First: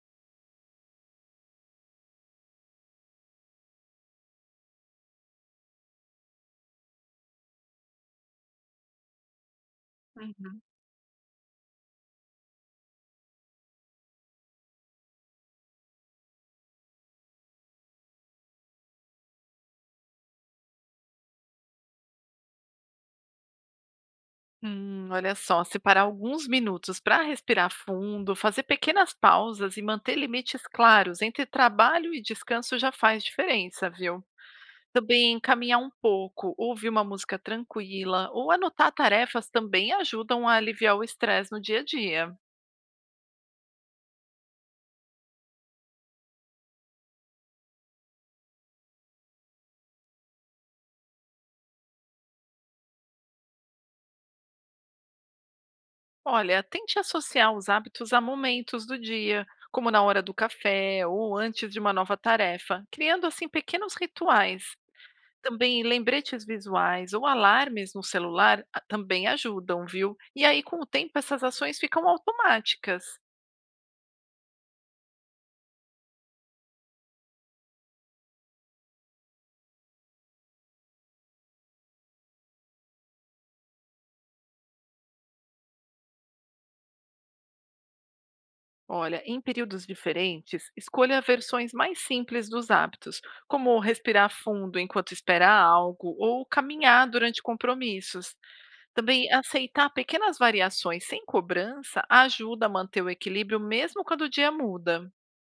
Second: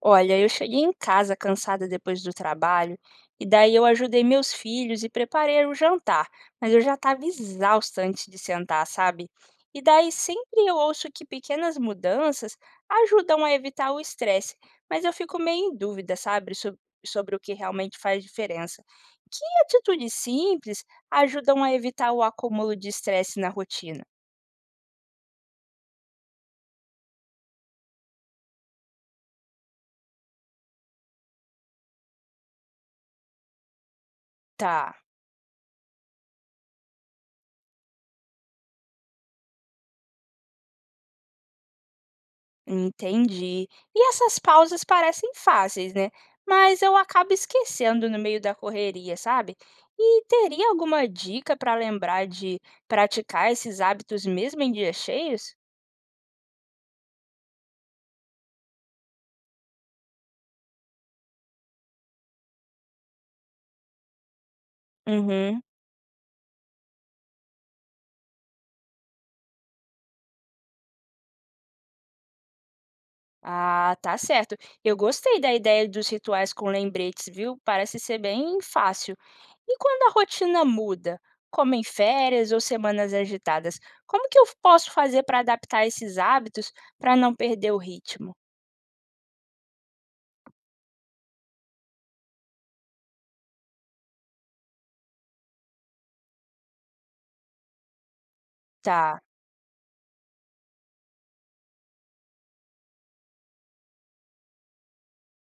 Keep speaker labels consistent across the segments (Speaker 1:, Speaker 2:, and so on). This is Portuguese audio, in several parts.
Speaker 1: Olha, eu cheguei em casa cansada depois do trabalho, e daí eu ajudei meus filhos e preparei o jantar, mas eu já estava exausta antes de sentar, sabe? E daí
Speaker 2: Uhum.
Speaker 1: sempre eu ouço que pequenas mudanças ajudam a evitar o estresse, mas eu fico meio em dúvida, sabe, sobre o que realmente faz diferença. Que atitudes simples ajudam a evitar o acúmulo de estresse na rotina?
Speaker 2: Olha só, separar alguns minutos para respirar fundo, fazer pequenas pausas e manter limites claros entre trabalho e descanso já faz diferença, viu?
Speaker 1: Tá.
Speaker 2: Também caminhar um pouco, ouvir uma música tranquila ou anotar tarefas também ajudam a aliviar o estresse no dia a dia.
Speaker 1: Entendi. E essas pausas parecem fáceis, né? Mas eu acabo esquecendo no meio da correria, sabe? E teria alguma dica para lembrar de praticar esses hábitos mesmo em dias cheios?
Speaker 2: Olha, tente associar os hábitos a momentos do dia, como na hora do café ou antes de uma nova tarefa, criando assim pequenos rituais.
Speaker 1: Uhum.
Speaker 2: Também lembretes visuais ou alarmes no celular também ajudam, viu? E aí, com o tempo, essas ações ficam automáticas.
Speaker 1: Ah, tá certo. Eu gostei da ideia dos rituais com lembretes, viu? Parece ser bem fácil. E quando a rotina muda, como em férias ou semanas agitadas, como que eu posso fazer para adaptar esses hábitos para não perder o ritmo?
Speaker 2: Olha, em períodos diferentes, escolha versões mais simples dos hábitos, como respirar fundo enquanto espera algo ou caminhar durante compromissos.
Speaker 1: Tá.
Speaker 2: Também aceitar pequenas variações sem cobrança ajuda a manter o equilíbrio mesmo quando o dia muda.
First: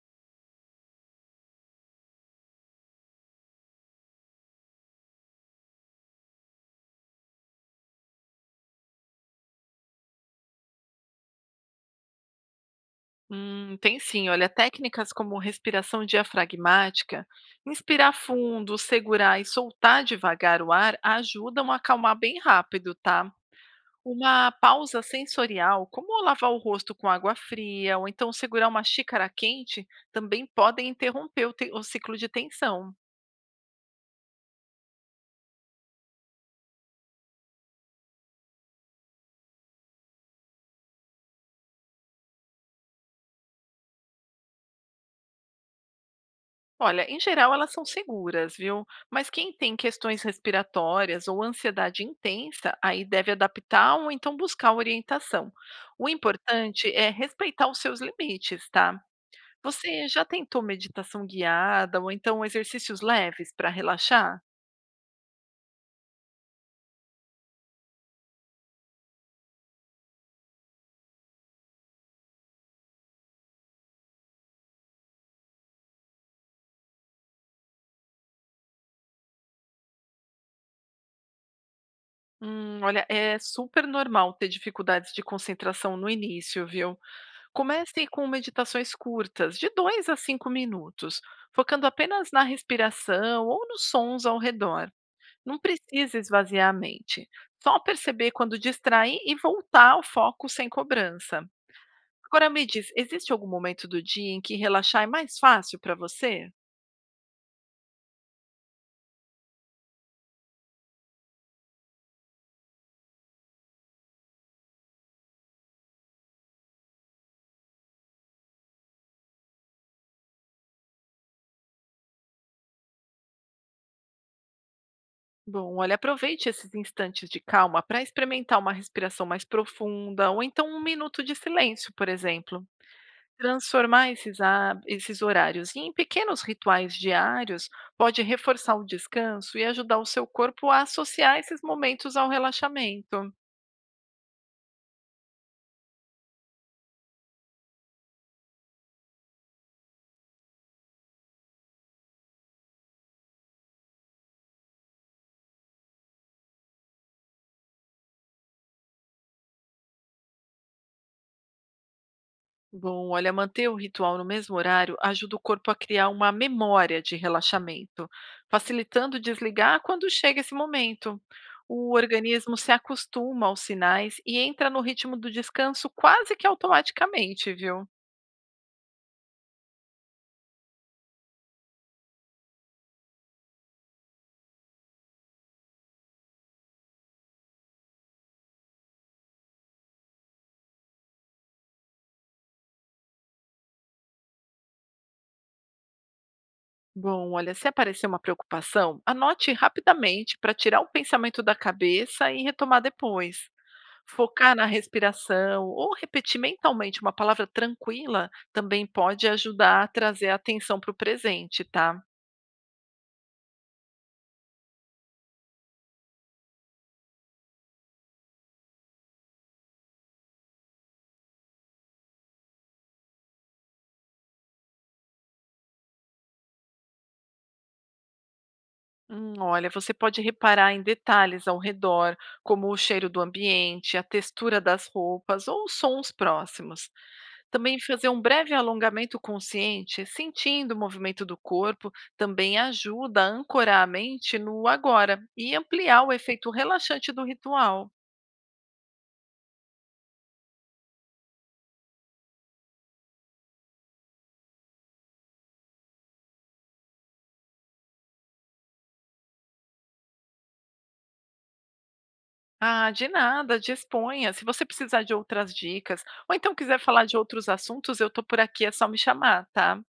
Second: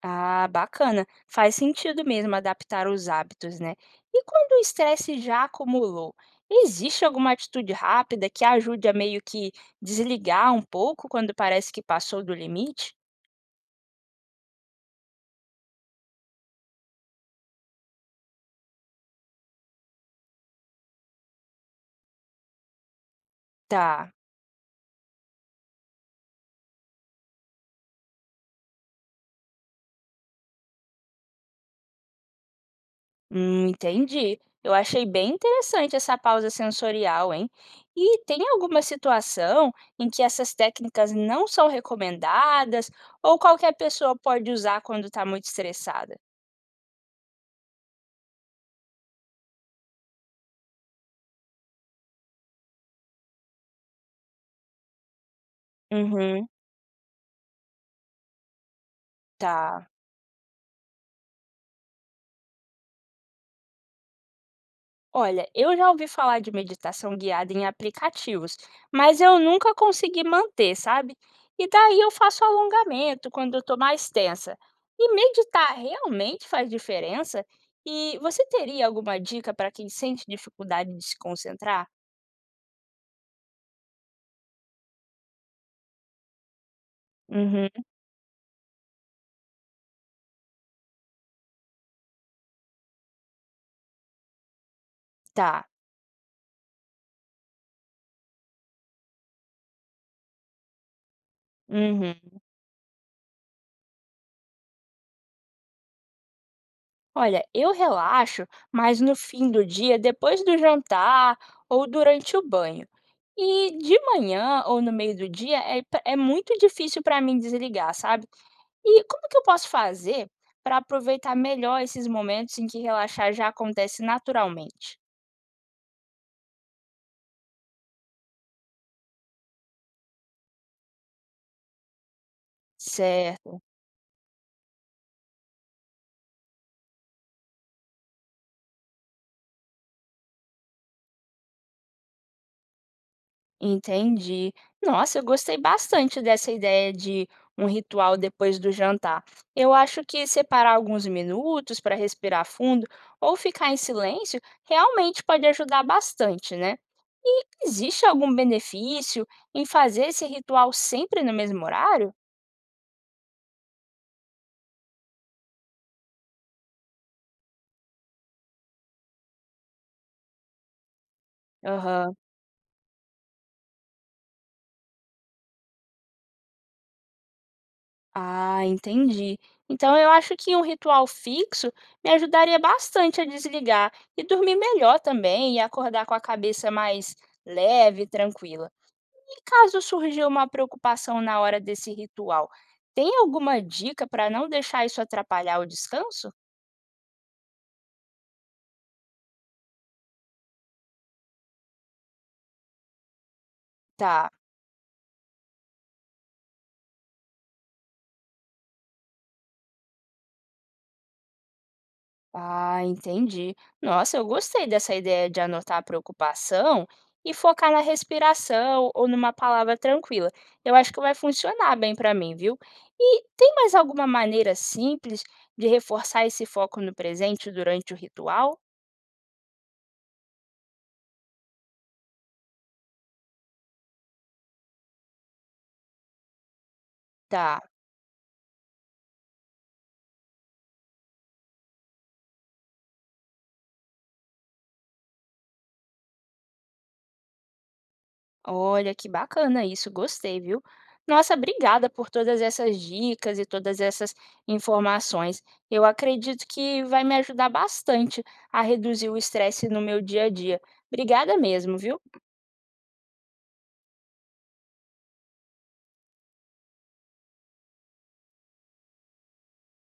Speaker 1: Ah, bacana. Faz sentido mesmo adaptar os hábitos, né? E quando o estresse já acumulou, existe alguma atitude rápida que ajude a meio que desligar um pouco quando parece que passou do limite?
Speaker 2: Tem sim, olha, técnicas como respiração diafragmática, inspirar fundo, segurar e soltar devagar o ar ajudam a acalmar bem rápido, tá?
Speaker 1: Tá,
Speaker 2: Uma pausa sensorial, como lavar o rosto com água fria ou então segurar uma xícara quente, também podem interromper o ciclo de tensão.
Speaker 1: entendi. Eu achei bem interessante essa pausa sensorial, hein? E tem alguma situação em que essas técnicas não são recomendadas ou qualquer pessoa pode usar quando está muito estressada?
Speaker 2: Olha, em geral elas são seguras, viu? Mas quem tem questões respiratórias ou ansiedade intensa, aí deve adaptar ou então buscar orientação. O
Speaker 1: Uhum,
Speaker 2: importante é respeitar os seus limites, tá?
Speaker 1: tá.
Speaker 2: Você já tentou meditação guiada ou então exercícios leves para relaxar?
Speaker 1: Olha, eu já ouvi falar de meditação guiada em aplicativos, mas eu nunca consegui manter, sabe? E daí eu faço alongamento quando eu estou mais tensa. E meditar realmente faz diferença? E você teria alguma dica para quem sente dificuldade de se concentrar?
Speaker 2: Olha, é super normal ter dificuldades de concentração no início, viu?
Speaker 1: Uhum,
Speaker 2: Comece com meditações curtas, de 2 a 5 minutos, focando apenas na respiração ou nos sons ao redor. Não
Speaker 1: tá.
Speaker 2: precisa esvaziar a mente. Só perceber quando distrair e voltar ao foco sem cobrança.
Speaker 1: Uhum.
Speaker 2: Agora me diz, existe algum momento do dia em que relaxar é mais fácil para você?
Speaker 1: Olha, eu relaxo, mas no fim do dia, depois do jantar ou durante o banho. E de manhã ou no meio do dia é, é muito difícil para mim desligar, sabe? E como que eu posso fazer para aproveitar melhor esses momentos em que relaxar já acontece naturalmente?
Speaker 2: Bom, olha, aproveite esses instantes de calma para experimentar uma respiração mais profunda ou então um minuto de silêncio, por exemplo.
Speaker 1: Certo,
Speaker 2: Transformar esses horários em pequenos rituais diários pode reforçar o descanso e ajudar o seu corpo a associar esses momentos ao relaxamento.
Speaker 1: entendi. Nossa, eu gostei bastante dessa ideia de um ritual depois do jantar. Eu acho que separar alguns minutos para respirar fundo ou ficar em silêncio realmente pode ajudar bastante, né? E existe algum benefício em fazer esse ritual sempre no mesmo horário?
Speaker 2: Bom, olha, manter o ritual no mesmo horário ajuda o corpo a criar uma memória de relaxamento, facilitando desligar quando chega esse momento. O
Speaker 1: Aham.
Speaker 2: organismo se acostuma aos sinais e entra no ritmo do descanso quase que automaticamente, viu?
Speaker 1: Ah, entendi. Então eu acho que um ritual fixo me ajudaria bastante a desligar e dormir melhor também e acordar com a cabeça mais leve e tranquila. E caso surgir uma preocupação na hora desse ritual, tem alguma dica para não deixar isso atrapalhar o descanso?
Speaker 2: Bom, olha, se aparecer uma preocupação, anote rapidamente para tirar o pensamento da cabeça e retomar depois.
Speaker 1: Tá.
Speaker 2: Focar na respiração ou repetir mentalmente uma palavra tranquila também pode ajudar a trazer a atenção para o presente, tá?
Speaker 1: Ah, entendi. Nossa, eu gostei dessa ideia de anotar a preocupação e focar na respiração ou numa palavra tranquila. Eu acho que vai funcionar bem para mim, viu? E tem mais alguma maneira simples de reforçar esse foco no presente durante o ritual?
Speaker 2: Hum. Olha, você pode reparar em detalhes ao redor, como o cheiro do ambiente, a textura das roupas ou os sons próximos.
Speaker 1: Tá.
Speaker 2: Também fazer um breve alongamento consciente, sentindo o movimento do corpo, também ajuda a ancorar a mente no agora e ampliar o efeito relaxante do ritual.
Speaker 1: Olha, que bacana isso, gostei, viu? Nossa, obrigada por todas essas dicas e todas essas informações. Eu acredito que vai me ajudar bastante a reduzir o estresse no meu dia a dia. Obrigada mesmo, viu?
Speaker 2: Ah, de nada, disponha. Se você precisar de outras dicas, ou então quiser falar de outros assuntos, eu tô por aqui, é só me chamar, tá?